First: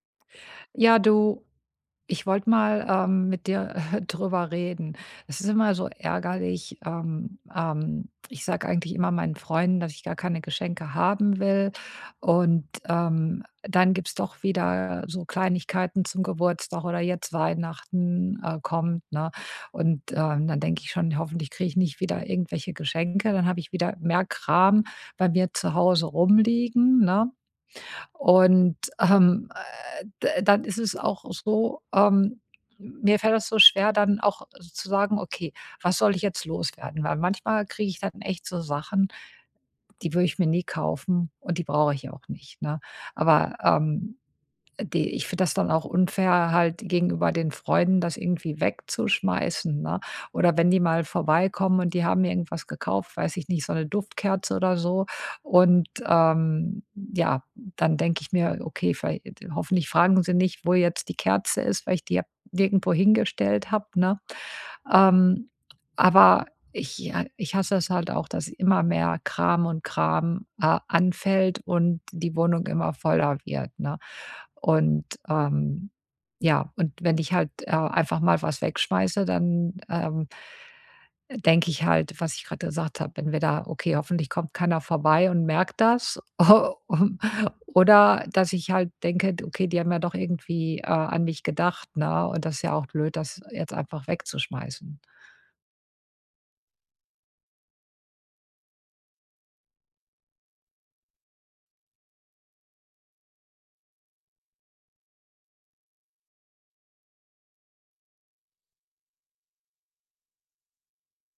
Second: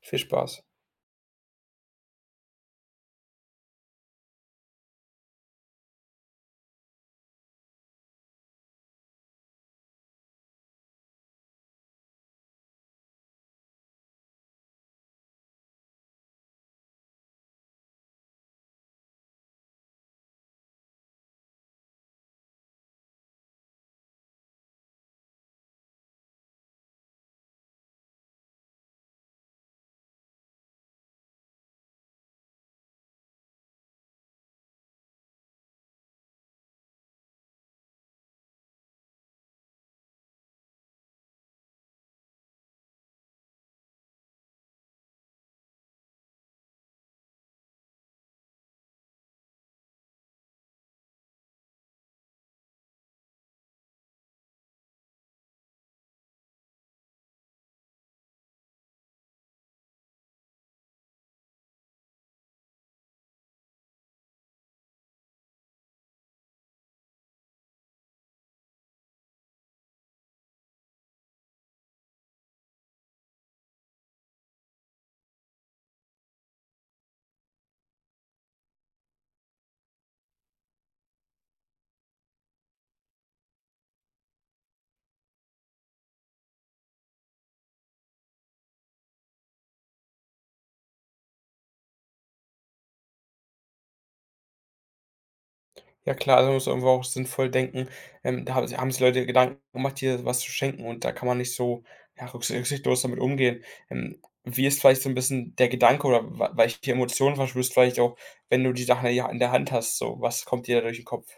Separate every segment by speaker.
Speaker 1: Viel Spaß.
Speaker 2: Ja, du, ich wollte mal mit dir drüber reden. Es ist immer so ärgerlich. Ich sage eigentlich immer meinen Freunden, dass ich gar keine Geschenke haben will. Und dann gibt es doch wieder so Kleinigkeiten zum Geburtstag oder jetzt Weihnachten kommt. Ne? Und dann denke ich schon, hoffentlich kriege ich nicht wieder irgendwelche Geschenke. Dann habe ich wieder mehr Kram bei mir zu Hause rumliegen. Ne? Und, d Dann ist es auch so, mir fällt das so schwer, dann auch zu sagen: „Okay, was soll ich jetzt loswerden?“ Weil manchmal kriege ich dann echt so Sachen, die würde ich mir nie kaufen und die brauche ich auch nicht, ne? Aber, die Ich finde das dann auch unfair halt gegenüber den Freunden, das irgendwie wegzuschmeißen, ne? Oder wenn die mal vorbeikommen und die haben mir irgendwas gekauft, weiß ich nicht, so eine Duftkerze oder so und, ja, dann denke ich mir: „Okay, viellei hoffentlich fragen sie nicht, wo jetzt die Kerze ist, weil ich die ja nirgendwo hingestellt habe“, ne? Ähm, aber ich ja, ich hasse es halt auch, dass immer mehr Kram und Kram, anfällt und die Wohnung immer voller wird, ne? Und, ja, und wenn ich halt, einfach mal was wegschmeiße, dann, denke ich halt, was ich gerade gesagt habe, entweder: „Okay, hoffentlich kommt keiner vorbei und merkt das.“ Oder dass ich halt denke: okay, die haben ja doch irgendwie, an mich gedacht, ne? Und das ist ja auch blöd, das jetzt einfach wegzuschmeißen.“
Speaker 1: Ja klar, also man muss irgendwo auch sinnvoll denken. Da haben sich Leute Gedanken gemacht, dir was zu schenken und da kann man nicht so, ja, rücksichtslos damit umgehen. Wie ist vielleicht so 'n bisschen der Gedanke oder wa welche Emotionen verspürst du vielleicht auch, wenn du die Sachen in die Ha in der Hand hast, so? Was kommt dir da durch den Kopf?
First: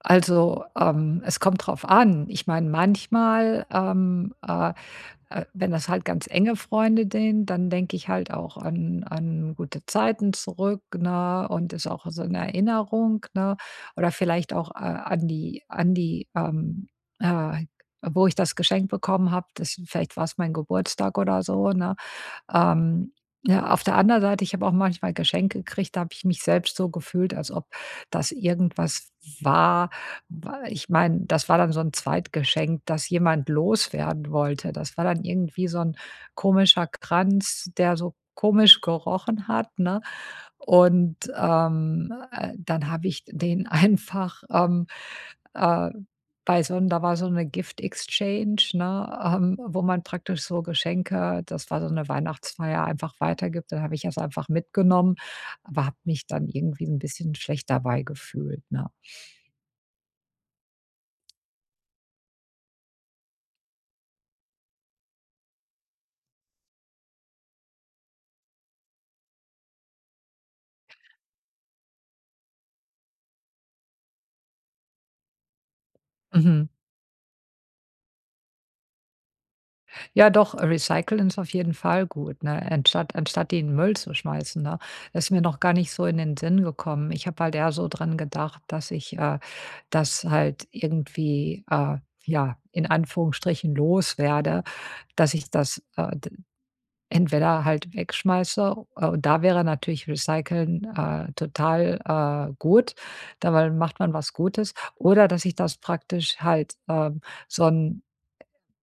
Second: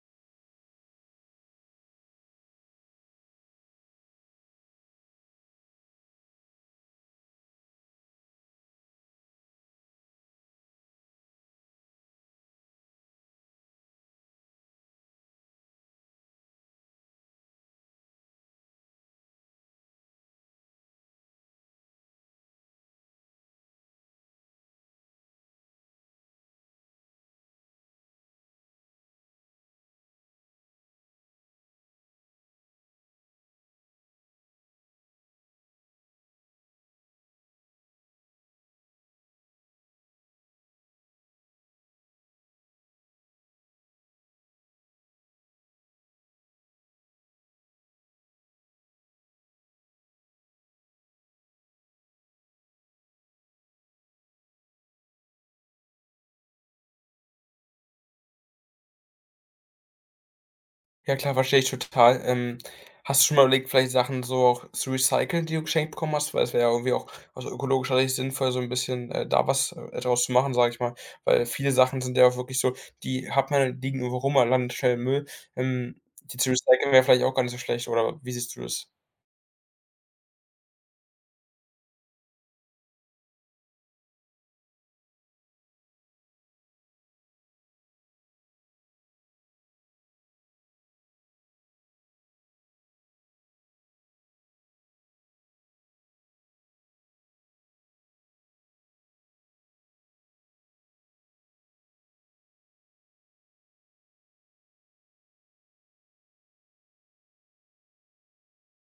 Speaker 2: Also, es kommt drauf an. Ich meine, manchmal, wenn das halt ganz enge Freunde sind, dann denke ich halt auch an gute Zeiten zurück, ne, und ist auch so eine Erinnerung, ne? Oder vielleicht auch, an die äh, wo ich das Geschenk bekommen habe. Das vielleicht war es mein Geburtstag oder so, ne? Ähm, ja, auf der anderen Seite, ich habe auch manchmal Geschenke gekriegt, da habe ich mich selbst so gefühlt, als ob das irgendwas war. Ich meine, das war dann so ein Zweitgeschenk, das jemand loswerden wollte. Das war dann irgendwie so ein komischer Kranz, der so komisch gerochen hat. Ne? Dann habe ich den einfach, äh, bei so 'n da war so 'ne Gift-Exchange, ne, wo man praktisch so Geschenke das war so 'ne Weihnachtsfeier, einfach weitergibt. Dann habe ich das einfach mitgenommen, aber habe mich dann irgendwie so 'n bisschen schlecht dabei gefühlt, ne?
Speaker 1: Ja klar, verstehe ich total. Hast du schon mal überlegt, vielleicht Sachen so auch zu recyceln, die du geschenkt bekommen hast? Weil es wäre ja irgendwie auch aus ökologischer Sicht sinnvoll, so ein bisschen, da was, draus zu machen, sage ich mal. Weil viele Sachen sind ja auch wirklich so, die hat man liegen irgendwo rum, man landet schnell im Müll. Ähm, die zu
Speaker 2: Mhm.
Speaker 1: recyceln wäre vielleicht auch gar nicht so schlecht, oder wie siehst du das?
Speaker 2: Ja, doch, recyceln ist auf jeden Fall gut, ne? Anstatt die in den Müll zu schmeißen, ne? Das ist mir noch gar nicht so in den Sinn gekommen. Ich habe halt eher so dran gedacht, dass ich, das halt irgendwie, ja, in Anführungsstrichen loswerde, dass ich das, d entweder halt wegschmeiße, und da wäre natürlich Recyceln, total, gut. Dabei macht man was Gutes. Oder dass ich das praktisch halt, so 'n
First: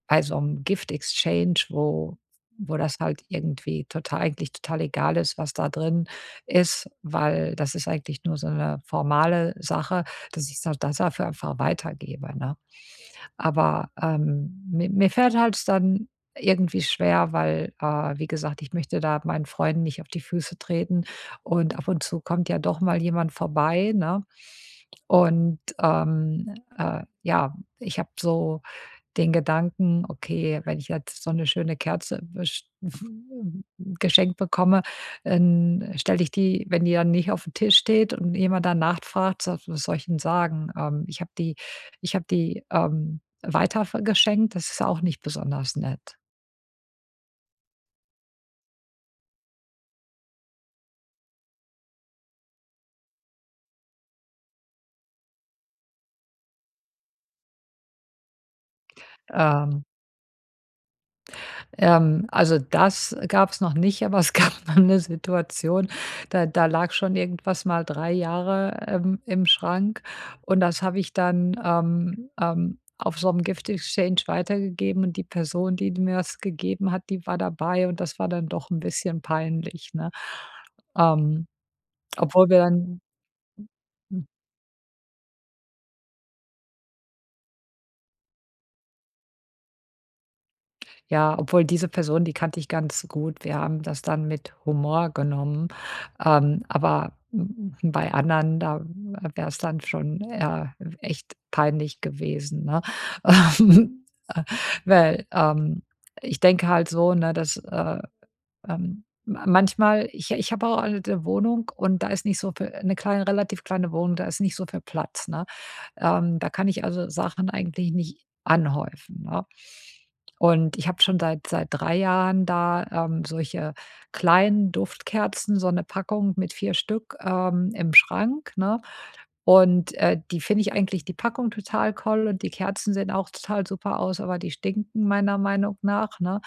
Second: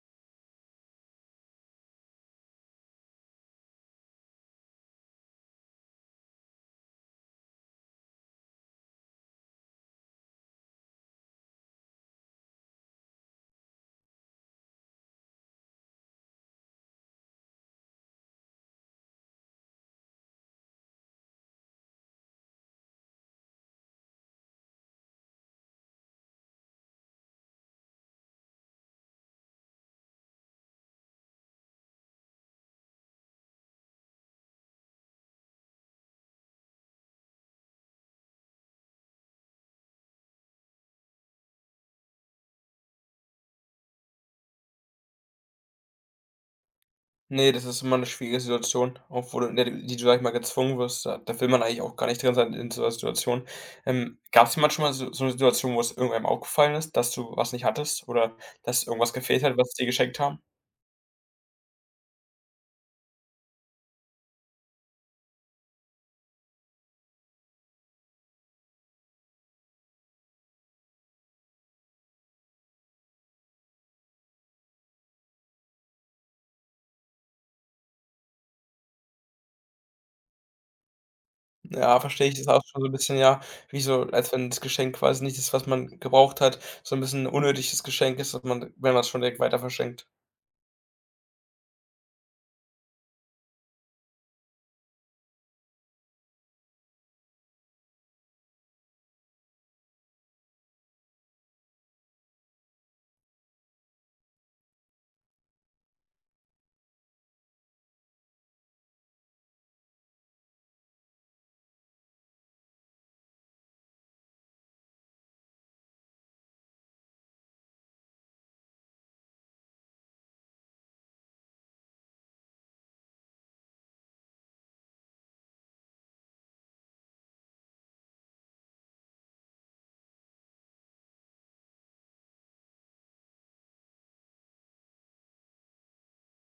Speaker 2: also so Gift-Exchange, wo das halt irgendwie total eigentlich total egal ist, was da drin ist, weil das ist eigentlich nur so eine formale Sache, dass ich das dafür einfach weitergebe, ne? Aber, mi Mir fällt halt dann irgendwie schwer, weil, wie gesagt, ich möchte da meinen Freunden nicht auf die Füße treten und ab und zu kommt ja doch mal jemand vorbei, ne? Und, ja, ich habe so den Gedanken: „Okay, wenn ich jetzt so eine schöne Kerze besch geschenkt bekomme, dann stelle ich die wenn die dann nicht auf dem Tisch steht und jemand dann nachfragt, so: „Was soll ich denn sagen? Ich habe die weiter geschenkt.“ Das ist auch nicht besonders nett.
Speaker 1: Ne, das ist immer eine schwierige Situation, obwohl in der du die du, sag ich mal, gezwungen wirst. Da will man eigentlich auch gar nicht drin sein in so einer Situation. Gab es jemand schon mal so 'ne Situation, wo es irgendwem aufgefallen ist, dass du was nicht hattest oder dass irgendwas gefehlt hat, was sie
Speaker 2: Ähm
Speaker 1: geschenkt haben?
Speaker 2: Also das gab es noch nicht, aber es gab mal 'ne Situation, da lag schon irgendwas mal 3 Jahre, im Schrank und das habe ich dann, auf so einem Gift-Exchange weitergegeben und die Person, die mir das gegeben hat, die war dabei und das war dann doch ein bisschen peinlich, ne? Ähm,
Speaker 1: Ja, verstehe ich. Das
Speaker 2: obwohl wir
Speaker 1: auch schon so ein
Speaker 2: dann
Speaker 1: bisschen, ja, wie so, als wenn das Geschenk quasi nicht ist, was man gebraucht hat, so ein bisschen ein unnötiges Geschenk ist, dass man, wenn man's schon direkt weiter verschenkt.
Speaker 2: Ja, obwohl diese Person, die kannte ich ganz gut. Wir haben das dann mit Humor genommen, aber m bei anderen, da wäre es dann schon, echt peinlich gewesen, ne? Ähm, äh, Weil, ich denke halt so, ne, dass, ma manchmal ich habe auch eine Wohnung und da ist nicht so viel eine kleine relativ kleine Wohnung, da ist nicht so viel Platz, ne? Da kann ich also Sachen eigentlich nicht anhäufen, ne? Und ich habe schon seit 3 Jahren da, solche kleinen Duftkerzen, so eine Packung mit 4 Stück, im Schrank, ne? Und, die finde ich eigentlich die Packung total toll und die Kerzen sehen auch total super aus, aber die stinken meiner Meinung nach, ne?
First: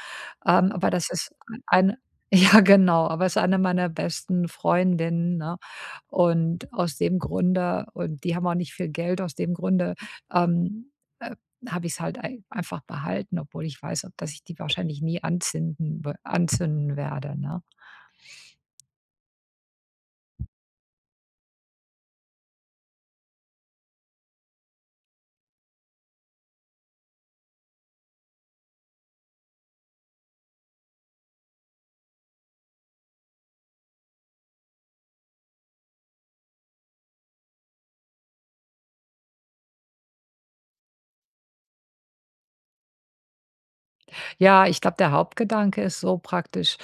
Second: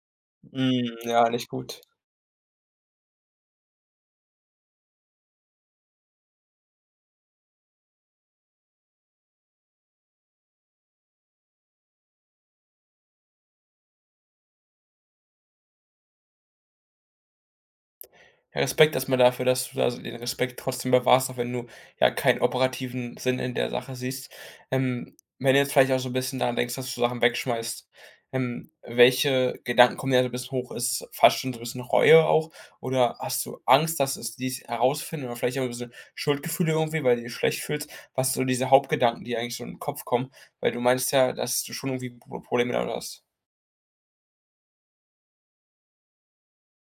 Speaker 2: Aber
Speaker 1: Mhm,
Speaker 2: das
Speaker 1: ja,
Speaker 2: ist
Speaker 1: nicht gut.
Speaker 2: ein ja genau, aber es ist eine meiner besten Freundinnen, ne? Und aus dem Grunde und Die haben auch nicht viel Geld, aus dem Grunde, ähm, äh, habe ich's halt ei einfach behalten, obwohl ich weiß, dass ich die wahrscheinlich nie anzünden werde, ne?
Speaker 1: Ja, Respekt erst mal dafür, dass du da so den Respekt trotzdem bewahrst, auch wenn du ja keinen operativen Sinn in der Sache siehst. Wenn du jetzt vielleicht auch so ein bisschen daran denkst, dass du Sachen wegschmeißt, welche Gedanken kommen dir da so ein bisschen hoch? Ist es fast schon so ein bisschen Reue auch oder hast du Angst, dass es die's herausfinden oder vielleicht auch ein bisschen Schuldgefühle irgendwie, weil du dich schlecht fühlst? Was sind so diese Hauptgedanken, die eigentlich so in den Kopf kommen? Weil du meinst ja, dass du schon irgendwie Probleme damit hast.
Speaker 2: Ja, ich glaube, der Hauptgedanke ist so praktisch,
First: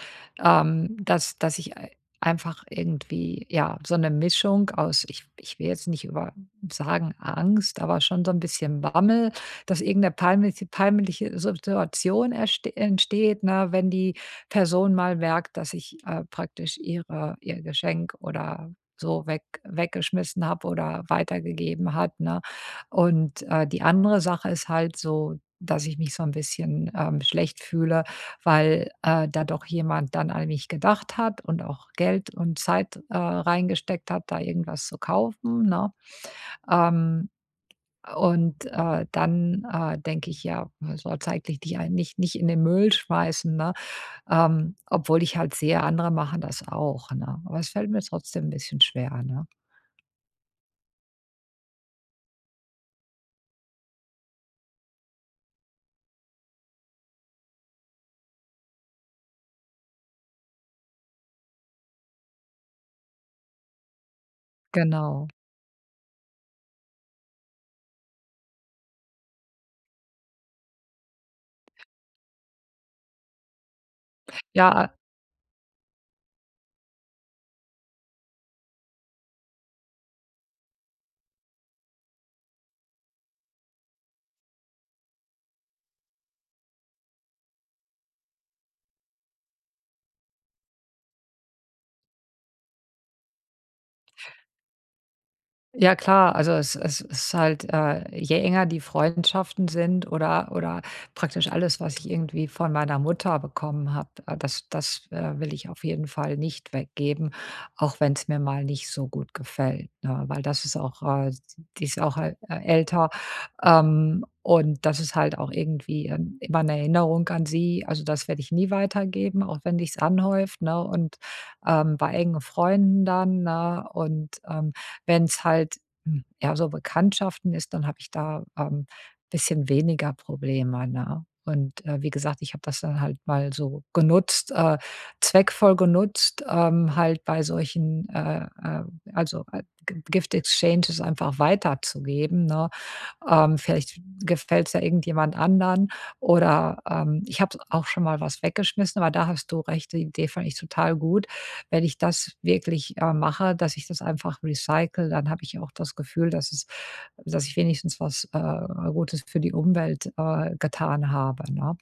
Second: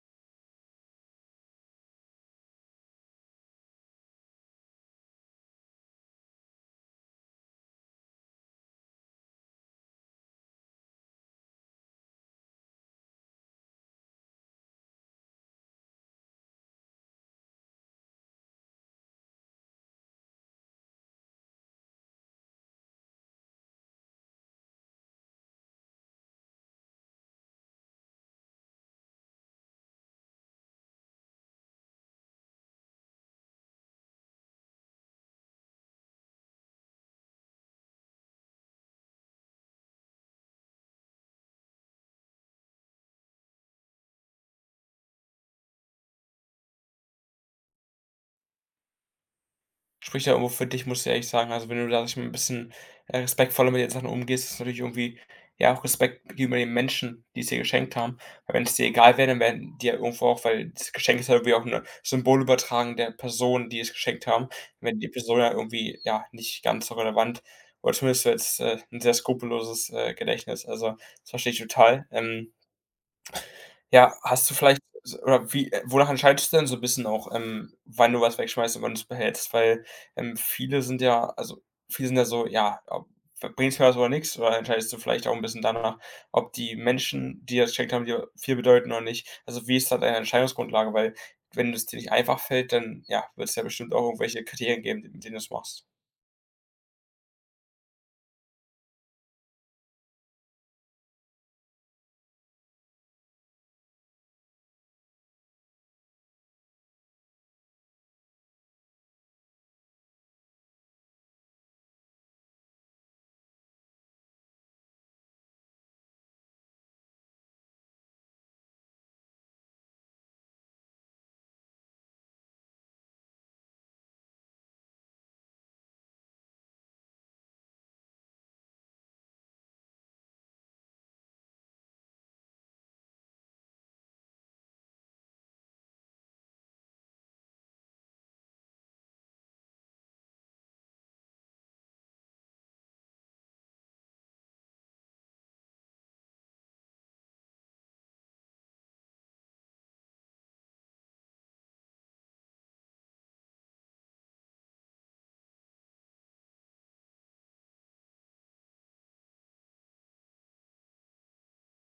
Speaker 2: dass dass ich ei einfach irgendwie, ja, so eine Mischung aus ich will jetzt nicht über sagen Angst, aber schon so ein bisschen Bammel, dass irgendeine 'ne peinliche Situation erste entsteht, ne, wenn die Person mal merkt, dass ich, praktisch ihr Geschenk oder so weggeschmissen habe oder weitergegeben hat, ne? Und, die andere Sache ist halt so dass ich mich so ein bisschen, schlecht fühle, weil, da doch jemand dann an mich gedacht hat und auch Geld und Zeit, reingesteckt hat, da irgendwas zu kaufen, ne? Ähm, Dann, denke ich: „Ja, man soll's eigentlich nicht ein nicht nicht in den Müll schmeißen“, ne? Obwohl ich halt sehe, andere machen das auch, ne? Aber es fällt mir trotzdem ein bisschen schwer, ne?
Speaker 1: Spricht ja irgendwo für dich, muss ich ehrlich sagen. Also, wenn du da, sage ich mal, ein bisschen, respektvoller mit den Sachen umgehst, ist es natürlich irgendwie, ja, auch Respekt gegenüber den Menschen, die es dir geschenkt haben. Weil wenn es dir egal wäre, dann wären die ja irgendwo auch weil das Geschenk ist ja irgendwie auch 'ne Symbolübertragung der Person, die es geschenkt haben. Wenn die
Speaker 2: Genau.
Speaker 1: Person ja irgendwie, ja, nicht ganz so relevant oder zumindest so jetzt, 'n sehr skrupelloses, Gedächtnis. Also, das verstehe ich total. Ja, hast du vielleicht
Speaker 2: Ja,
Speaker 1: oder wie wonach entscheidest du denn so ein bisschen auch, wann du was wegschmeißt und wann du es behältst? Weil, viele sind ja also, viele sind ja so: „Ja, ob mir was oder nichts, Oder entscheidest du vielleicht auch ein bisschen danach, ob die Menschen, die das gecheckt haben, dir viel bedeuten oder nicht? Also, wie ist da deine Entscheidungsgrundlage? Weil wenn es dir nicht einfach fällt, dann, ja, wird es ja bestimmt auch irgendwelche Kriterien geben, mit denen du es machst.
Speaker 2: ja klar, also es ist halt, je enger die Freundschaften sind oder praktisch alles, was ich irgendwie von meiner Mutter bekommen habe, will ich auf jeden Fall nicht weggeben, auch wenn es mir mal nicht so gut gefällt, ne? Weil das ist auch, die ist auch, älter, und das ist halt auch irgendwie, immer 'ne Erinnerung an sie. Also, das werde ich nie weitergeben, auch wenn sich's anhäuft, ne? Und, bei engen Freunden dann, ne? Und, wenn es halt, eher so Bekanntschaften ist, dann habe ich da, bisschen weniger Probleme, ne? Und, wie gesagt, ich habe das dann halt mal so genutzt, zweckvoll genutzt, halt bei solchen, also, G Gift Exchanges einfach weiterzugeben, ne? Vielleicht gefällt es ja irgendjemand anderen oder, ich habe auch schon mal was weggeschmissen, aber da hast du recht, die Idee fand ich total gut. Wenn ich das wirklich, mache, dass ich das einfach recycle, dann habe ich auch das Gefühl, dass es dass ich wenigstens was, Gutes für die Umwelt, getan habe, ne?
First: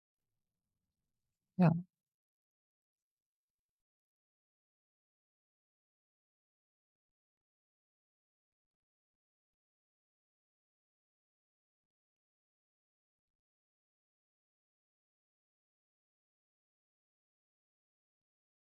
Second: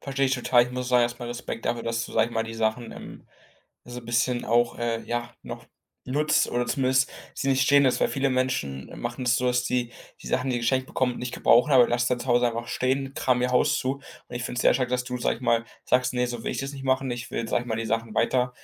Speaker 1: Verstehe ich total. Ich muss sagen, erstmal Respekt
Speaker 2: Ja,
Speaker 1: dafür, dass du, sag ich mal, die Sachen, so ein bisschen auch, ja, noch nutzt oder zumindest sie nicht stehen lässt, weil viele Menschen machen es so, dass die Sachen, die sie geschenkt bekommen, nicht gebrauchen, aber lassen dann zu Hause einfach stehen, kramen ihr Haus zu. Und ich finde es sehr stark, dass du, sag ich mal, sagst: nee, so will ich das nicht machen. Ich will, sag ich mal, die Sachen weiter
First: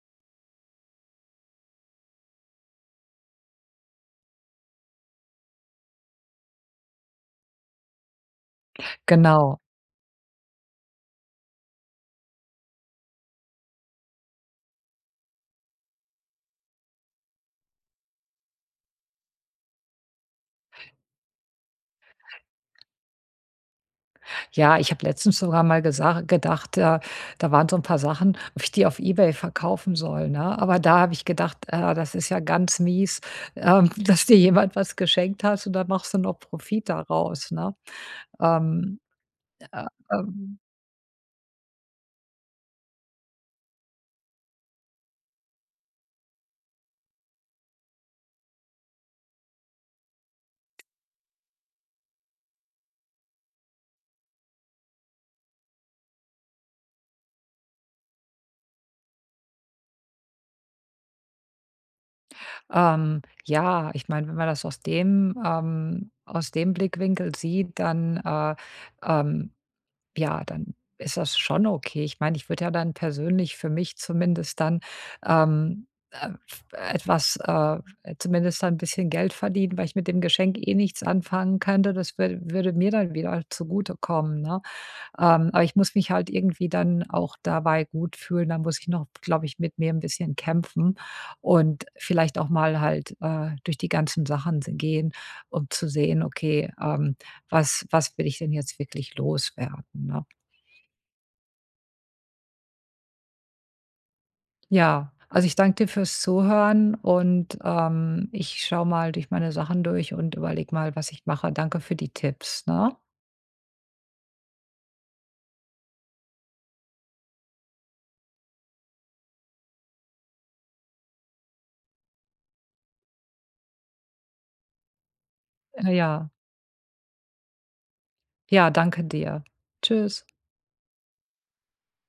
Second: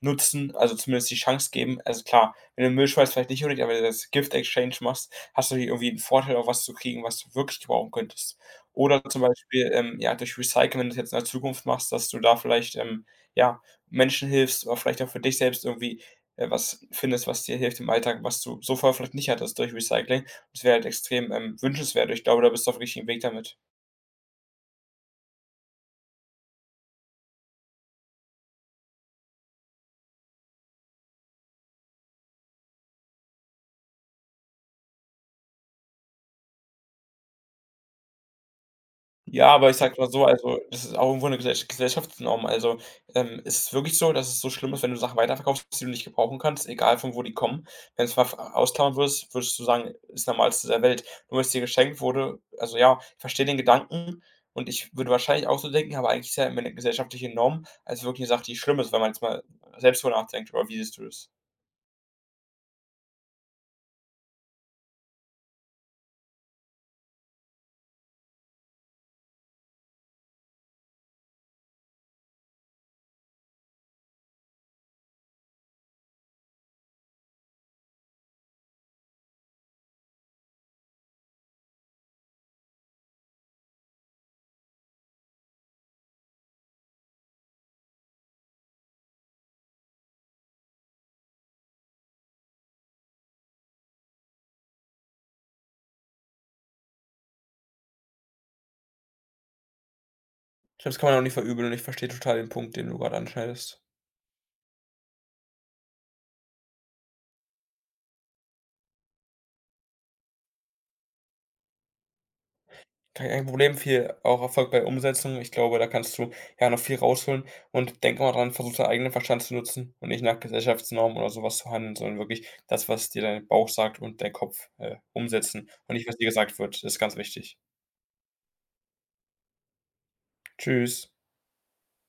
Speaker 1: nutzen, also zumindest die Chance geben. Also klar, wenn du Müll schmeißt, vielleicht nicht unbedingt, aber wenn du das Gift-Exchange machst, hast du hier irgendwie einen Vorteil, auch was zu kriegen, was du wirklich brauchen könntest. Oder zum
Speaker 2: genau.
Speaker 1: Beispiel, ja, durch Recycling wenn du's jetzt in der Zukunft machst, dass du da vielleicht, ja, Menschen hilfst oder vielleicht auch für dich selbst irgendwie, was findest, was dir hilft im Alltag, was du so vorher vielleicht nicht hattest durch Recycling. Das wäre halt extrem, wünschenswert. Ich glaube, da bist du auf dem richtigen Weg damit.
Speaker 2: Ja, ich habe letztens sogar mal gesa gedacht, da waren so ein paar Sachen, ob ich die auf eBay verkaufen soll, ne? Aber da habe ich gedacht: „Ah, das ist ja ganz mies, dass dir jemand was geschenkt hast und dann machst du noch Profit daraus“, ne? Ähm,
Speaker 1: Ja, aber ich
Speaker 2: äh,
Speaker 1: sage mal so, also,
Speaker 2: ähm,
Speaker 1: das ist auch irgendwo eine Gesellschaftsnorm. Also, ist es wirklich so, dass es so schlimm ist, wenn du Sachen weiterverkaufst, die du nicht gebrauchen kannst, egal von wo die kommen. Wenn du es mal f ausklammern würdest, würdest du sagen, ist Normalste der Welt. Nur weil es dir geschenkt wurde also ja, ich verstehe den Gedanken und ich würde wahrscheinlich auch so denken, aber eigentlich ist ja immer eine gesellschaftliche Norm als wirklich eine Sache, die schlimm ist, wenn man jetzt mal selbst drüber nachdenkt, oder wie siehst du das?
Speaker 2: ja, ich meine, wenn man das aus dem Blickwinkel sieht, dann, ähm ja, dann ist das schon okay. Ich meine, ich würde ja dann persönlich für mich zumindest dann, f etwas, zumindest dann ein bisschen Geld verdienen, weil ich mit dem Geschenk eh nichts anfangen könnte. Das wür Würde mir dann wieder zugutekommen, ne? Aber ich muss mich halt irgendwie dann auch dabei gut fühlen. Da muss ich noch, glaube ich, mit mir ein bisschen kämpfen und vielleicht auch mal halt, durch die ganzen Sachen se gehen, um zu sehen: „Okay, was will ich denn jetzt wirklich loswerden“, ne?
Speaker 1: Ich glaube, das kann man auch nicht verübeln und ich verstehe total den Punkt, den du gerade anschneidest.
Speaker 2: Ja, also ich danke dir fürs Zuhören und, ich schaue mal durch meine Sachen durch und überlege mal, was ich mache. Danke für die Tipps, ne?
Speaker 1: Ke kein Problem, viel auch Erfolg bei Umsetzung. Ich glaube, da kannst du, ja, noch viel rausholen und denk immer dran, versuch deinen eigenen Verstand zu nutzen und nicht nach Gesellschaftsnormen oder sowas zu handeln, sondern wirklich das, was dir dein Bauch sagt und dein Kopf, umsetzen und nicht, was dir
Speaker 2: Ja.
Speaker 1: gesagt wird. Das ist ganz wichtig.
Speaker 2: Ja, danke dir. Tschüss.
Speaker 1: Tschüss.